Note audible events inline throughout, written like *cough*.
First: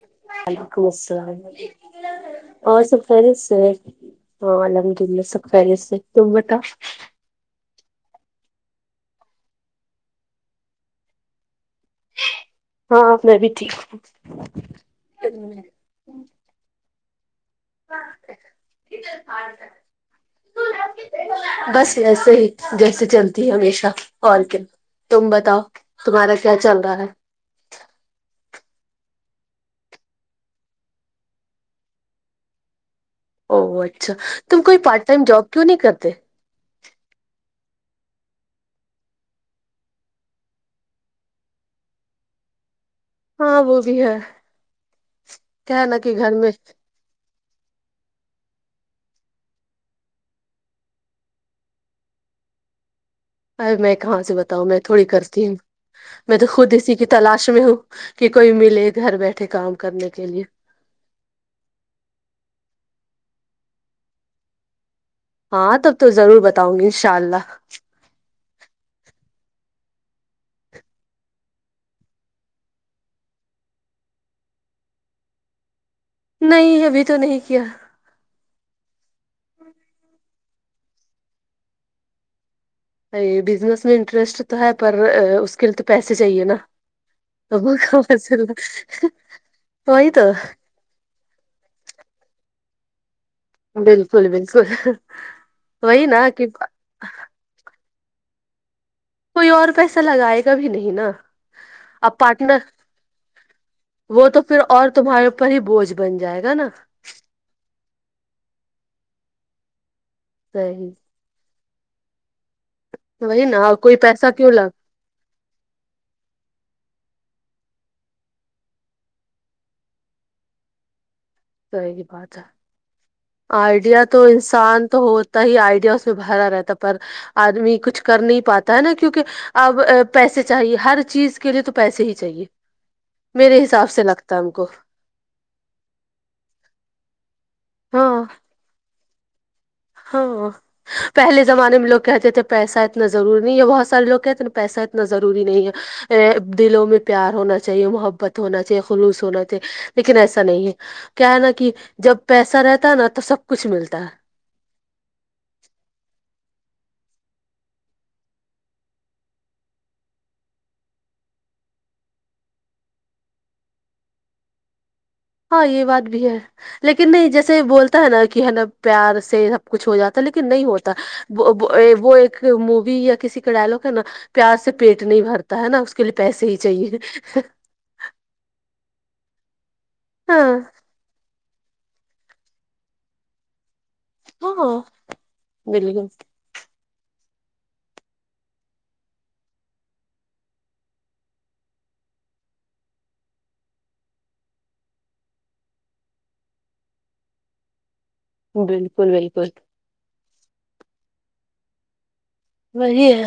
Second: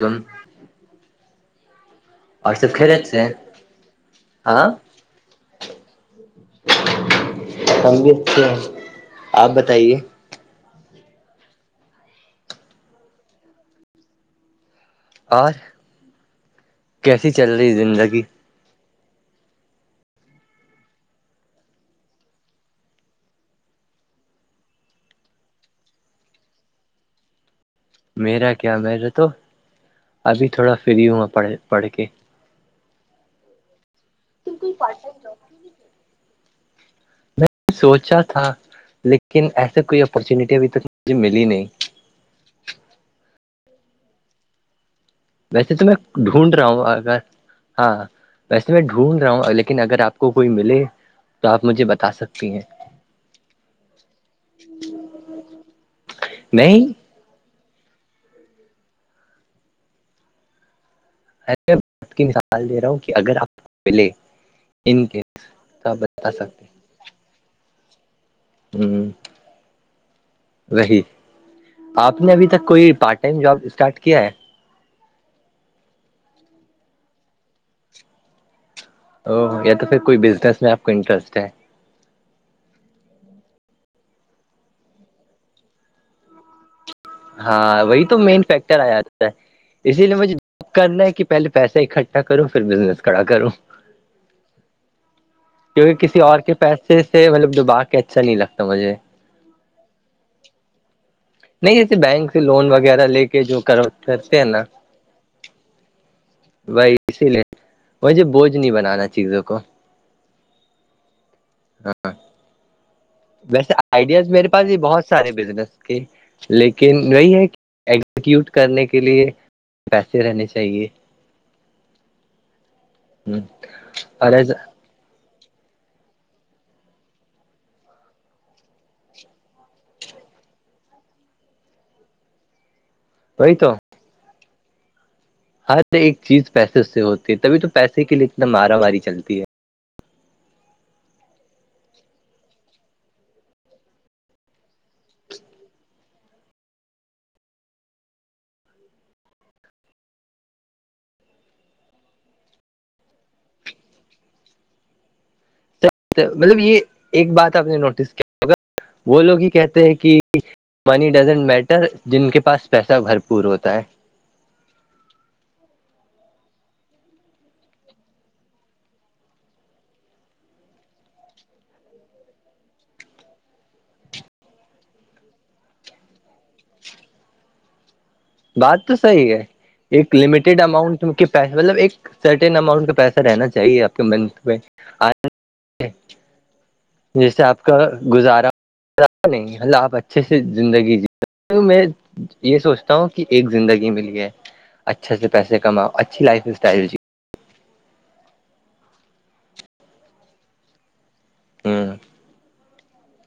تم وعلیکم السلام اور سب خریت سے ہاں الحمد اللہ سفاری سے ت بت ک بھی اچھے ہے آپ بتائیے ہاں میں بھی ٹھیک ہوں اور کیسی چل رہی زندگی ا س بس ویسے ہی جیسے چلتی ہے ہمیشہ اور کیا تم بتاؤ تمہارا کیا چل رہا ہے میرا کیا م رہ تو ابھی تھوڑا فری ہا پڑھ پڑھ کے او اچھا تم کوئی پارٹ ٹائم جاب کیوں نہیں کرتے میں سوچا تھا لیکن ایسے کوئی اپرچونیٹی ابھی تک مجھے ملی نہیں ہاں وہ بھی ہے ویسے کیا ہے تو میں نا کہ گھر میں ڈھونڈ رہا ہوں اگر ہاں ویسے میں ڈھونڈ رہا ہوں لیکن اگر آپ کو کوئی ملے تو آپ مجھے بتا سکتی ہیں ارے میں کہاں سے بتاؤ میں تھوڑی کرتی ہوں میں تو خود نہیں اسی کی تلاش میں ہوں کہ کوئی ملے گھر بیٹھے کام کرنے کے لیے سے آپ کی مثال دے رہا ہوں کہ اگر آپ ملے ان کے ہاں تب آپ تو بتا ضرور سکتے بتاؤں گی ان شاء اللہ ہوں رہی آپ نے ابھی تک کوئی پارٹ ٹائم جاب اسٹارٹ کیا ہے نہیں ابھی تو نہیں کیا او یا تو پھر کوئی بزنس میں آپ کو انٹرسٹ ہے بزنس میں انٹرسٹ تو ہے پر اس کے لیے تو پیسے چاہیے نا وہ ہاں کا وہی تو مین مسئلہ فیکٹر آ جاتا ہے اسی وہی لیے تو مجھے اب کرنا ہے کہ پہلے پیسہ اکٹھا کروں پھر بزنس کھا کروں بالکل بالکل وہی نا کہ اس سے مطلب دبا کے اچھا نہیں لگتا مجھے کوئی اور پیسہ لگائے گا بھی نہیں نا نہیں جیسے اب بینک سے پارٹنر لون وغیرہ لے کے جو وہ کرتے تو ہیں پھر نا اور تمہارے اوپر ہی بوجھ بن جائے گا نا بائی اسی لیے مجھے بوجھ نہیں بنانا چیزوں کو صحی وہی نا ویسے اور کوئی آئیڈیاز پیسہ میرے کیوں پاس بھی لگتا بہت سارے بزنس کے لیکن وہی ہے کہ ایگزیکیوٹ کرنے کے لیے ویسے رہنے چاہیے صی بات ہے ہ آئیڈیا تو ارے انسان تو ہو ہی آئیڈیا اس میں بھرا رہتا پر آدمی کچھ کر نہیں پاتا ہے نا کیونکہ اب پیسے چاہیے ہر چیز کے لیے تو پیسے ہی چاہیے وہی میرے تو حساب سے لگتا ہے ہم کو ہر ایک چیز پیسے سے ہوتی ہے تبھی تو پیسے کے ہاں لیے اتنا مارا ماری چلتی ہے ہاں پہلے زمانے میں لوگ کہتے تھے پیسہ اتنا ضرور نہیں ہے بہت سارے لوگ کہتے ہیں نا پیسہ اتنا ضروری نہیں ہے ا دلوں میں پیار ہونا چاہیے محبت ہونا چاہیے خلوص ہونا چاہیے لیکن ایسا نہیں ہے کیا ہے نا کہ جب پیسہ رہتا ہے نا تو سب کچھ ملتا ہے ہے مطلب یہ ایک بات آپ نے نوٹس کیا ہوگا وہ لوگ ہی کہتے ہیں کہ منی ڈزنٹ میٹر جن کے پاس پیسہ بھرپور ہوتا ہے ہاں یہ بات بھی ہے لیکن نہیں جیسے بولتا ہے نا کہ ہے نا پیار سے سب کچھ ہو جاتا لیکن نہیں ہوتا وہ ایک مووی یا کسی ڈیلاغ ہے نا پیار سے پیٹ نہیں بھرتا ہے نا اس کے لیے پیسے ہی چاہیے بات تو صحیح ہے ایک ہاں لمیٹیڈ اماؤنٹ ان کے مطلب ایک سرٹن اماؤنٹ کا پیسہ رہنا چاہیے آپ منت *inaudible* پ میں ہاں آ بالکل جیسے آپ کا گزارا نہیںلہ آپ اچھے سے زندگی جی میں یہ سوچھ کہ ایک زندگی ملی ہے اچھے سے پیسے کماؤ اچھی لائف اسٹائل جی بالکل بالکل ہ وہی ہے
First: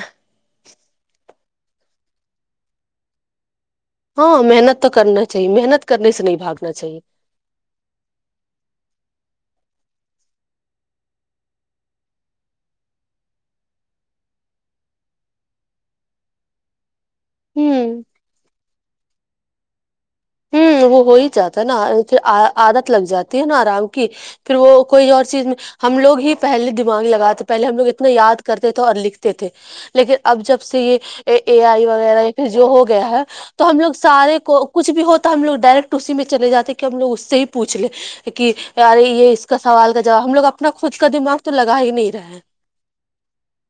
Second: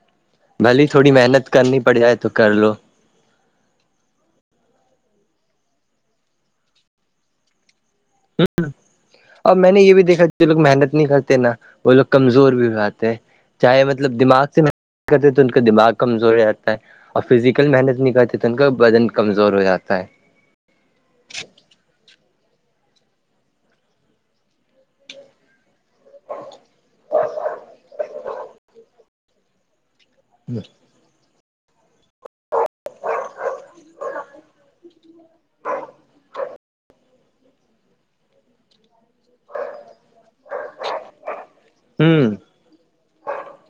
بھلی تھوڑی محنت کرنی پڑ جائے تو کر لو ہاں محنت تو کرنا چاہیے محنت کرنے سے نہیں باگنا چاہیے ہوں اورب میں نے یہ بھی دیکھا جو لوگ محنت نہیں کرتے نا وہ لوگ کمزور بھی ہو آاتتے چاہے مطلب دماغ سے مح کرتے تو ان کا دماغ کمزور ہو جاتا ہے اور فزیکل محنت ہوں نہیں کرتے تو ان کا بدن کمزور ہو جاتا ہے ہ وہ ہو ہی جاتا ہے نا عادت لگ جاتی ہے نا آرام کی پھر وہ کوئی اور چیز میں ہم لوگ ہی پہلے دماغ لگاتے پہلے ہم لوگ اتنا یاد کرتے تھے اور لکھتے تھے لیکن اب جب سے یہ اے آئی وغیرہ یا پھر جو ہو گیا ہے تو ہم لوگ سارے کو کچھ بھی ہوتے تو ہم لوگ ڈائریکٹ اسی میں چے جاتے ہیں کہ ہم لوگ اس سے ہی پوچھ لیں کہ رے یہ اس کا سوال کا جواب ہم لوگ اپنا خود کا دماغ تو لگا ہی نہیں رہا ہوں ہے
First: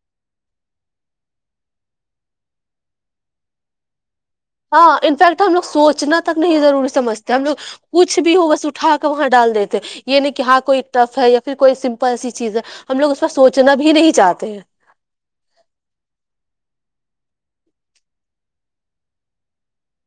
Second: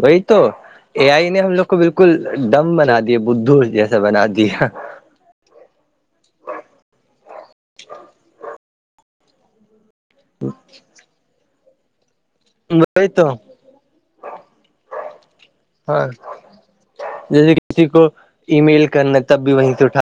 وہی تو اے آئی نے ہم لوگ کو بالکل ڈم بنا دیا بدھ جیسا بنا دیا ہاں انفیکٹ ہم لگ سوچنا تک نہیں ضروری سمجتے ہم لوگ کچھ بھی ہوگا س ہا کا وہاں ڈال دیتے یہ نہیں کہ ہاں کوئی ٹف ہے یا پھر کوئی سمپل ایسی چیز ہے ہم وہی لوگ اس تو پرہ سوچ چنب ہی نہیں چاہتے ہیں ہاں جیسے کسی کو ای میل کرنا تب بھی وہیں سے اٹھا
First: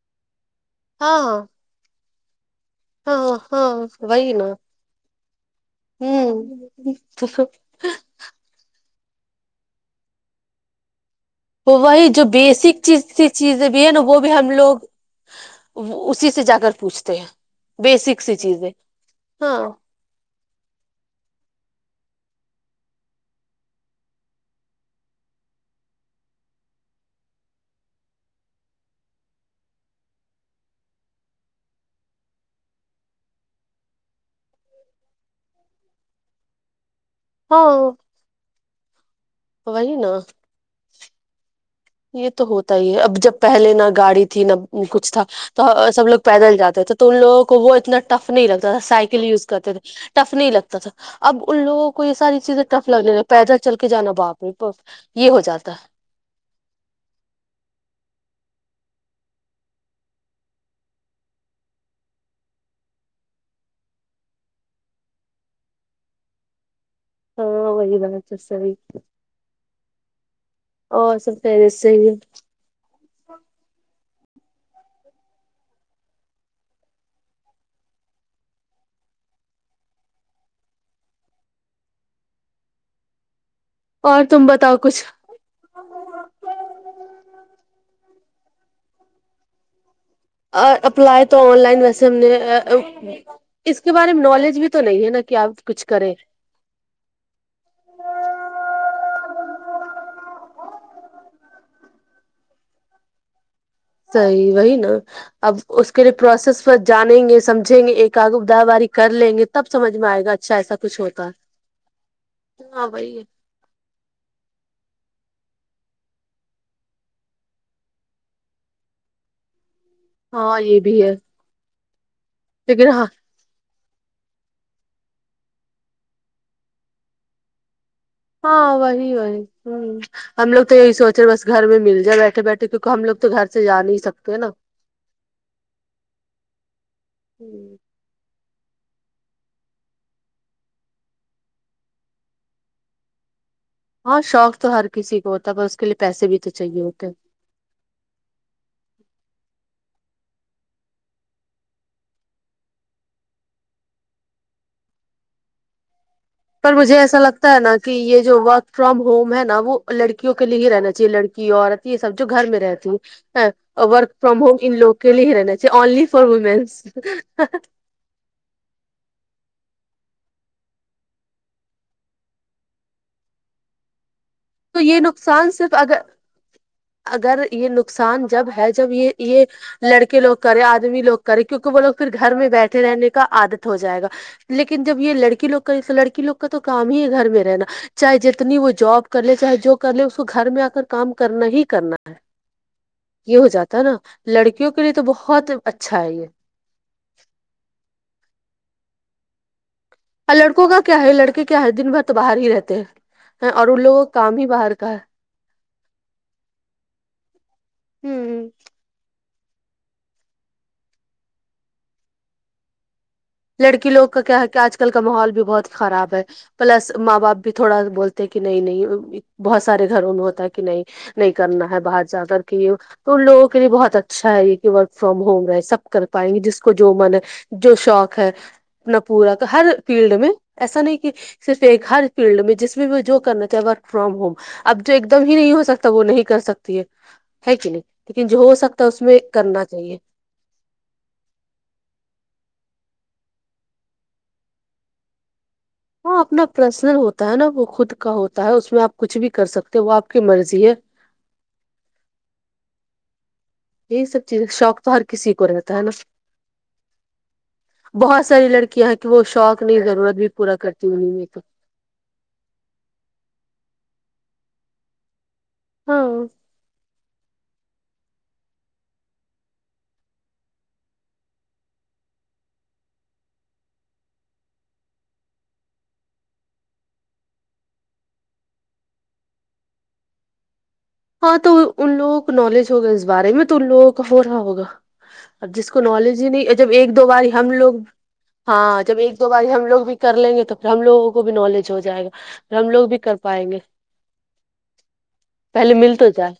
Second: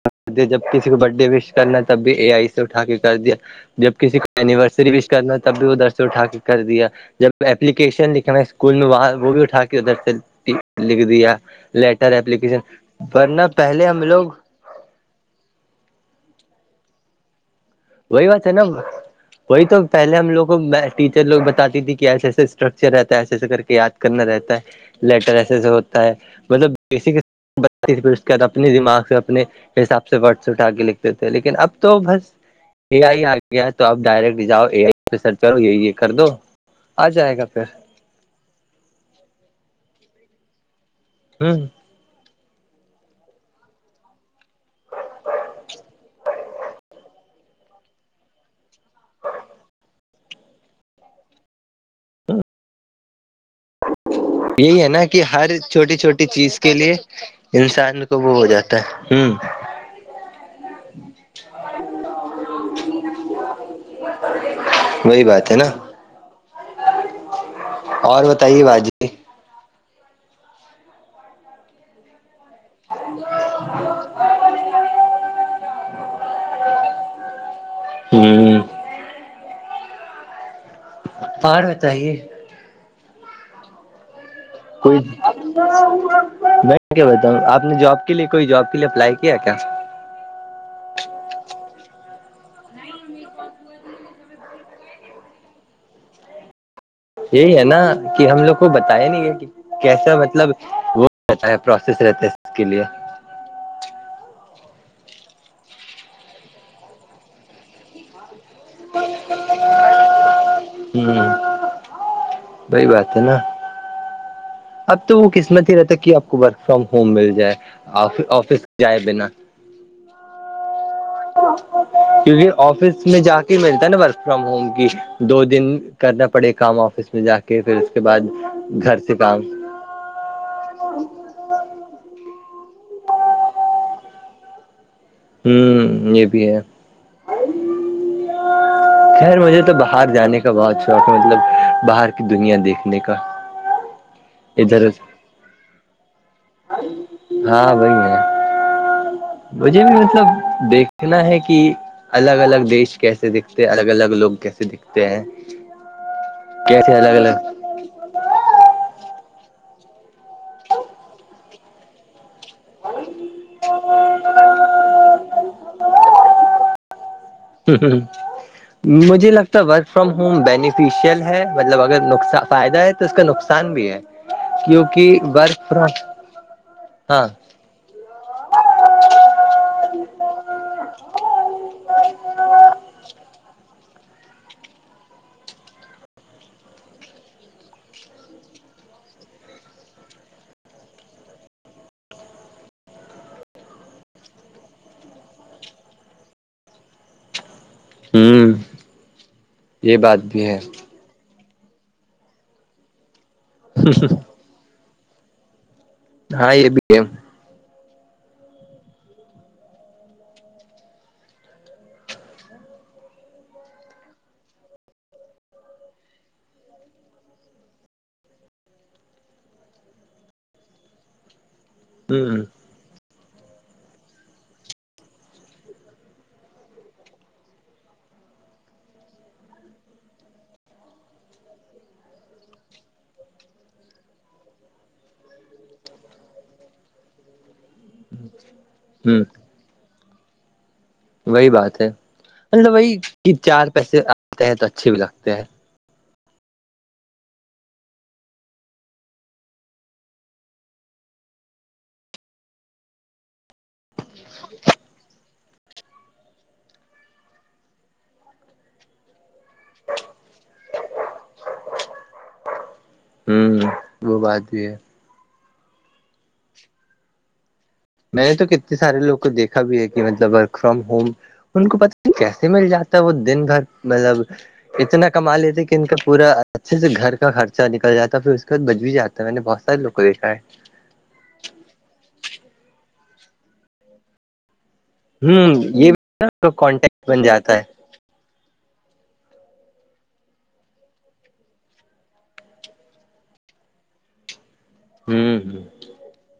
جب کسی کو برتھ ہاں ڈے ہاں وش کرنا تب بھی اے آئی سے اٹھا کے کر دیا ہاں جب ہاں کسی کو وہی نا اینیورسری وش کرنا تب بھی وہ درس اٹھا کے ہوں کر دیا جب کیشن لکھنا ہے اسکول میں وہاہ وہ بھی اٹھا کے ادھر سے لکھ دیا تو وہی لیٹر جو اپلیکیشن بیسک چیز کی ورنہ چیزیں پہلے بھی ہے نا وہ لوگ بھی ہم لوگ اسی سے جا کر پوچھتے ہیں بیسک وہی سی بات ہے نا چیزیں ہاں وہی تو پہلے ہم لوگ کو ٹیچر لوگ بتاتی تھی کہ ایسا ایسا اسٹرکچر رہتا ہے ایسے ایسے کر کے یاد کرنا رہتا ہے لیٹر ایسے سے ہوتا ہے مطلب بیسک اپنے دماغ سے اپنے حساب سےڈس اٹا کے لکھتے تھے لیکن اب تو بس اے آئی آ گیا تو آپ ڈائریکٹ جاؤ اے آئی پہ سرچ کرو یہ یہ کر دو آ جائے گا پھر ہاں وہی نا ہوں یہ تو ہوتا ہی ہے اب جب پہلے نہ گاڑی تھی نہ کچھ تھا تو سب لوگ پیدل جاتے تھے تو ان لوگوں کو وہ اتنا ٹف نہیں لگتا تھا سائیکل یوز کرتے تھے ٹف نہیں لگتا تھا اب ان لوگوں کو یہ ساری چیزیں ٹف لگنے ل پیدل چل کے جانا باپ رے باپ یہی ہے نا کہ یہ ہو ہر جاتا ہے چھوٹی چھوٹی چیز کے لیے انسان کو وہ ہو جاتا ہے ہوں *unintelligible* وہی بات ہے نا ہاں وہی اور بات ہے بتائیے صحیح باجی او سب پیری *unintelligible* ہوں پہاڑ ہوتا ہے اور تم بتاؤ کوئی کچھ میں کیا بتا ہوں آپ نے جاب کے لیے کوئی جاب کے لیے اپلائی کیا کیا اپلائی تو آن لائن ویسے ہم نے اس کے بارے میں نالج بھی تو نہیں ہے نا کہ آپ کچھ کریں یہی ہے نا کہ ہم لوگ کو بتایا نہیں یہ کہ کیسا مطلب وہ رہتا ہے پروسیس رہتا ہے اس کے لیے صحیح وہی نا اب اس کے لیے پروسیس پر جانیں گے سمجھیں گے ایک آگ باری کر لیں گے تب سج میں آئے گا اچھا ایسا کچھ ہوتا ہوں ہے بئی ہاں بات وہی ہے نا اب تو وہ قسمت ہی رہتا ہے کہ آپ کو ورک فرام ہوم مل جائے آفس جائے بنا ہاں یہ بھی ہے کیونکہ لیکن آفس ہاں میں جا کے ملتا نا ورک فرام ہوم کی دو دن کرنا پڑے کام آفس میں جا کے پھر اس کے بعد گھر سے کام ہوں ہم لوگ تو یہی سوچے بس گھر میں مل جائے بیٹھے بیٹھے کیونکہ ہم لوگ تو گھر سے جا نہیں سکتے ہیں نا ہوں یہ بھی ہے خیر مجھے تو باہر جانے کا بہت شوق ہے مطلب باہر کی دنیا دیکھنے کا ہ ہاں شوق تو ہر کسی کو ہوتا ہے پر اس کے لیے پیسے بھی تو چاہیے ہوتے ہیں ہاں وہی ہے مجھے بھی مطلب دیکھنا ہے کہ الگ الگ دیش کیسے دکھتے الگ الگ لوگ کیسے دکھتے ہیں پر مجھے کیسے ایسا الگ الگ لگتا ہے نا کہ یہ جو ورک فرام ہوم ہے نا وہ لڑکیوں کے لیے ہی رہنا چاہیے لڑکی عورت یہ سب جو گھر میں رہتی ہے ورک فرام ہوم ان لوگوں کے لیے ہی رہنا انلی فور ومینس ہ ہ مجھے لگتا ہے ورک فرام ہوم بینیفیشیل ہے مطلب اگر نقص فائدہ ہے اس کا نقصان بھی ہے یہ کیونکہ و نقصان ف صرف اگر ہاں اگر یہ نقصان جب ہے جب یہ یہ لڑکے لوگ کرے آدمی لوگ کرے کیونکہ وہ لوگ پھر گھر میں بیٹھے رہنے کا عادت ہو جائے گا لیکن جب یہ لڑکی لوگ کا لڑکی لوگ کا تو کام ہی ہے گھر میں رہنا چاہے جتنی وہ جاب کر لے چاہے جو کر لے اس کو گھر میں آ کر کام کرنا ہی کرنا ہے یہ ہو جاتا ہے نا لڑکیوں کے لیے تو بہت اچھا ہے یہ ہوں یہ بات اور بھی ہے لڑکوں کا کیا ہے لڑکے کیا ہے دن بھر تو باہر ہی رہتے ہیں اور ان لوگوں کو کام ہی باہر کا ہے ہاں یہ بھی ہے ہوں ہ لڑکی لوگ کا کیا ہے کہ آج کل کا ماحول بھی بہت خراب ہے پلس ماں باپ بھی تھوڑا بولتے ہیں کہ نہیں نہیں بہت سارے گھروں میں ہوتا ہے کہ نہیں نہیں کرنا ہے باہر جا ہ کر کے تو ان لوگوں کے لیے بہت اچھا ہے یہ کہ ورک فرام ہوم رہے سب کر پائیں گے جس کو جو من ہے جو شوق ہے اپنا پورا ہر فیلڈ میں ایسا نہیں کہ صرف ایک ہر فیلڈ میں جس میں جو کرنا چاہ ورک فرام ہوم اب جو ایک دم ہی نہیں ہو سکتا وہ نہیں کر سکتی ہے ہے کہ نہیں لیکن جو ہو سکتا تو اس میں ہ کرنا چاہیے وہی بات ہے مب وہی کہ چار پیسے آتے ہیں تو اچھے بھی لگتے ہیں ہاں اپنا پرسنل ہوتا ہے نا وہ خود کا ہوتا ہے اس میں آپ کچھ بھی کر سکتے وہ آپ کی مرضی ہے یہی سب چیزیں شوق تو ہر کسی کو رہتا ہے نا *inaudible* بہت ساری لڑکیاں ہیں کہ وہ شوق نہیں ضرورت بھی پورا کرتی انیں میں تو ہوں وہ بات بھی ہے ہاں میں نے تو کتنے سارے لوگ کو دیکھا بھی ہے کہ مطلب ورک فرام ہوم ان کو پتا نہیں کیسے مل جاتا ہے وہ دن بھر مطلب اتنا کما لیتے کہ ان کا پورا اچھے سے گھر کا خرچہ نکل جا پھر اس کے بعد بچ بھی جاتا تو میں نے بستہ لو یہش ہے ہاں تو ان لوگوں کو نالج ہوگا اس بارے میں تو ان لوگوں کا ہو رہا ہوگا اب ہوں جس کو یہ نالج ہی بھی نہیں جب ایک دو کانٹیکٹ بن بار ہم جاتا ہے لوگ ہاں جب ایک دو باری ہم لوگ بھی کر لیں گے توھر ہم لوگوں کو بھی نالج ہو جائے گا ھر ہم لوگ بھی کر پائیں گے جی پہلے مل تو جائے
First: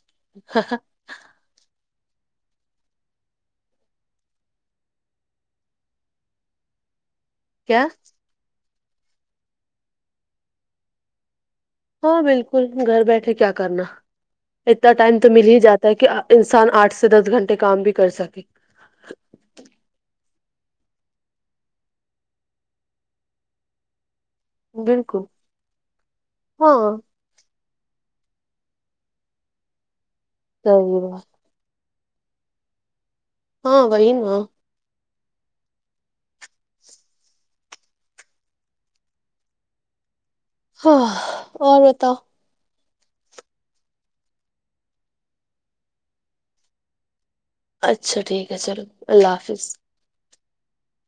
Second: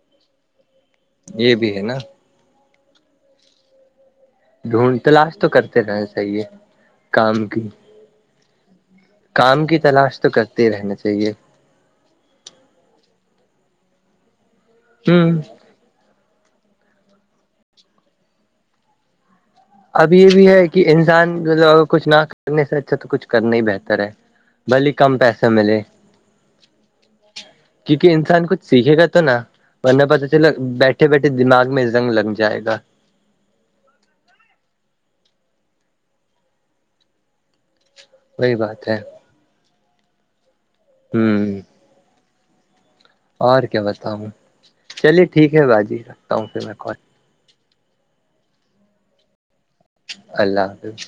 یہ بھی ہے نا ڈھونڈ تلاش تو کرتے رہ صحی ہے کام کی چ کام کی تلاش تو کرتے ہی رہنا چاہیے ہاں بالکل گھر بیٹھے کیا کرنا اتنا ٹائم تو ہوں مل ہی جاتا تاکہ انسان آٹھ سے دس گھنٹے کام بھی کر سکے اب یہ بھی ہے کہ انسان کچھ نہ کرنے سے اچھا تو کچھ کرنا ہی بہتر ہے بھلی کم بالکل پیسے ملے ہاں کیونکہ انسان کچھ سیکھے گا تو نا ورنہ پتا چل صحیح بیٹھے بات بیٹھے دماغ میں جنگ لگ جائے گا ہاں وہہین و وہی بات ہے ہاں ہوں اور بتا اور کیا بتاؤں چلیے ٹھیک ہے باجی رکھتا ہوں پھر میں کال اچھا ٹھیک ہے چلو اللہ حافظ اللہ حافظ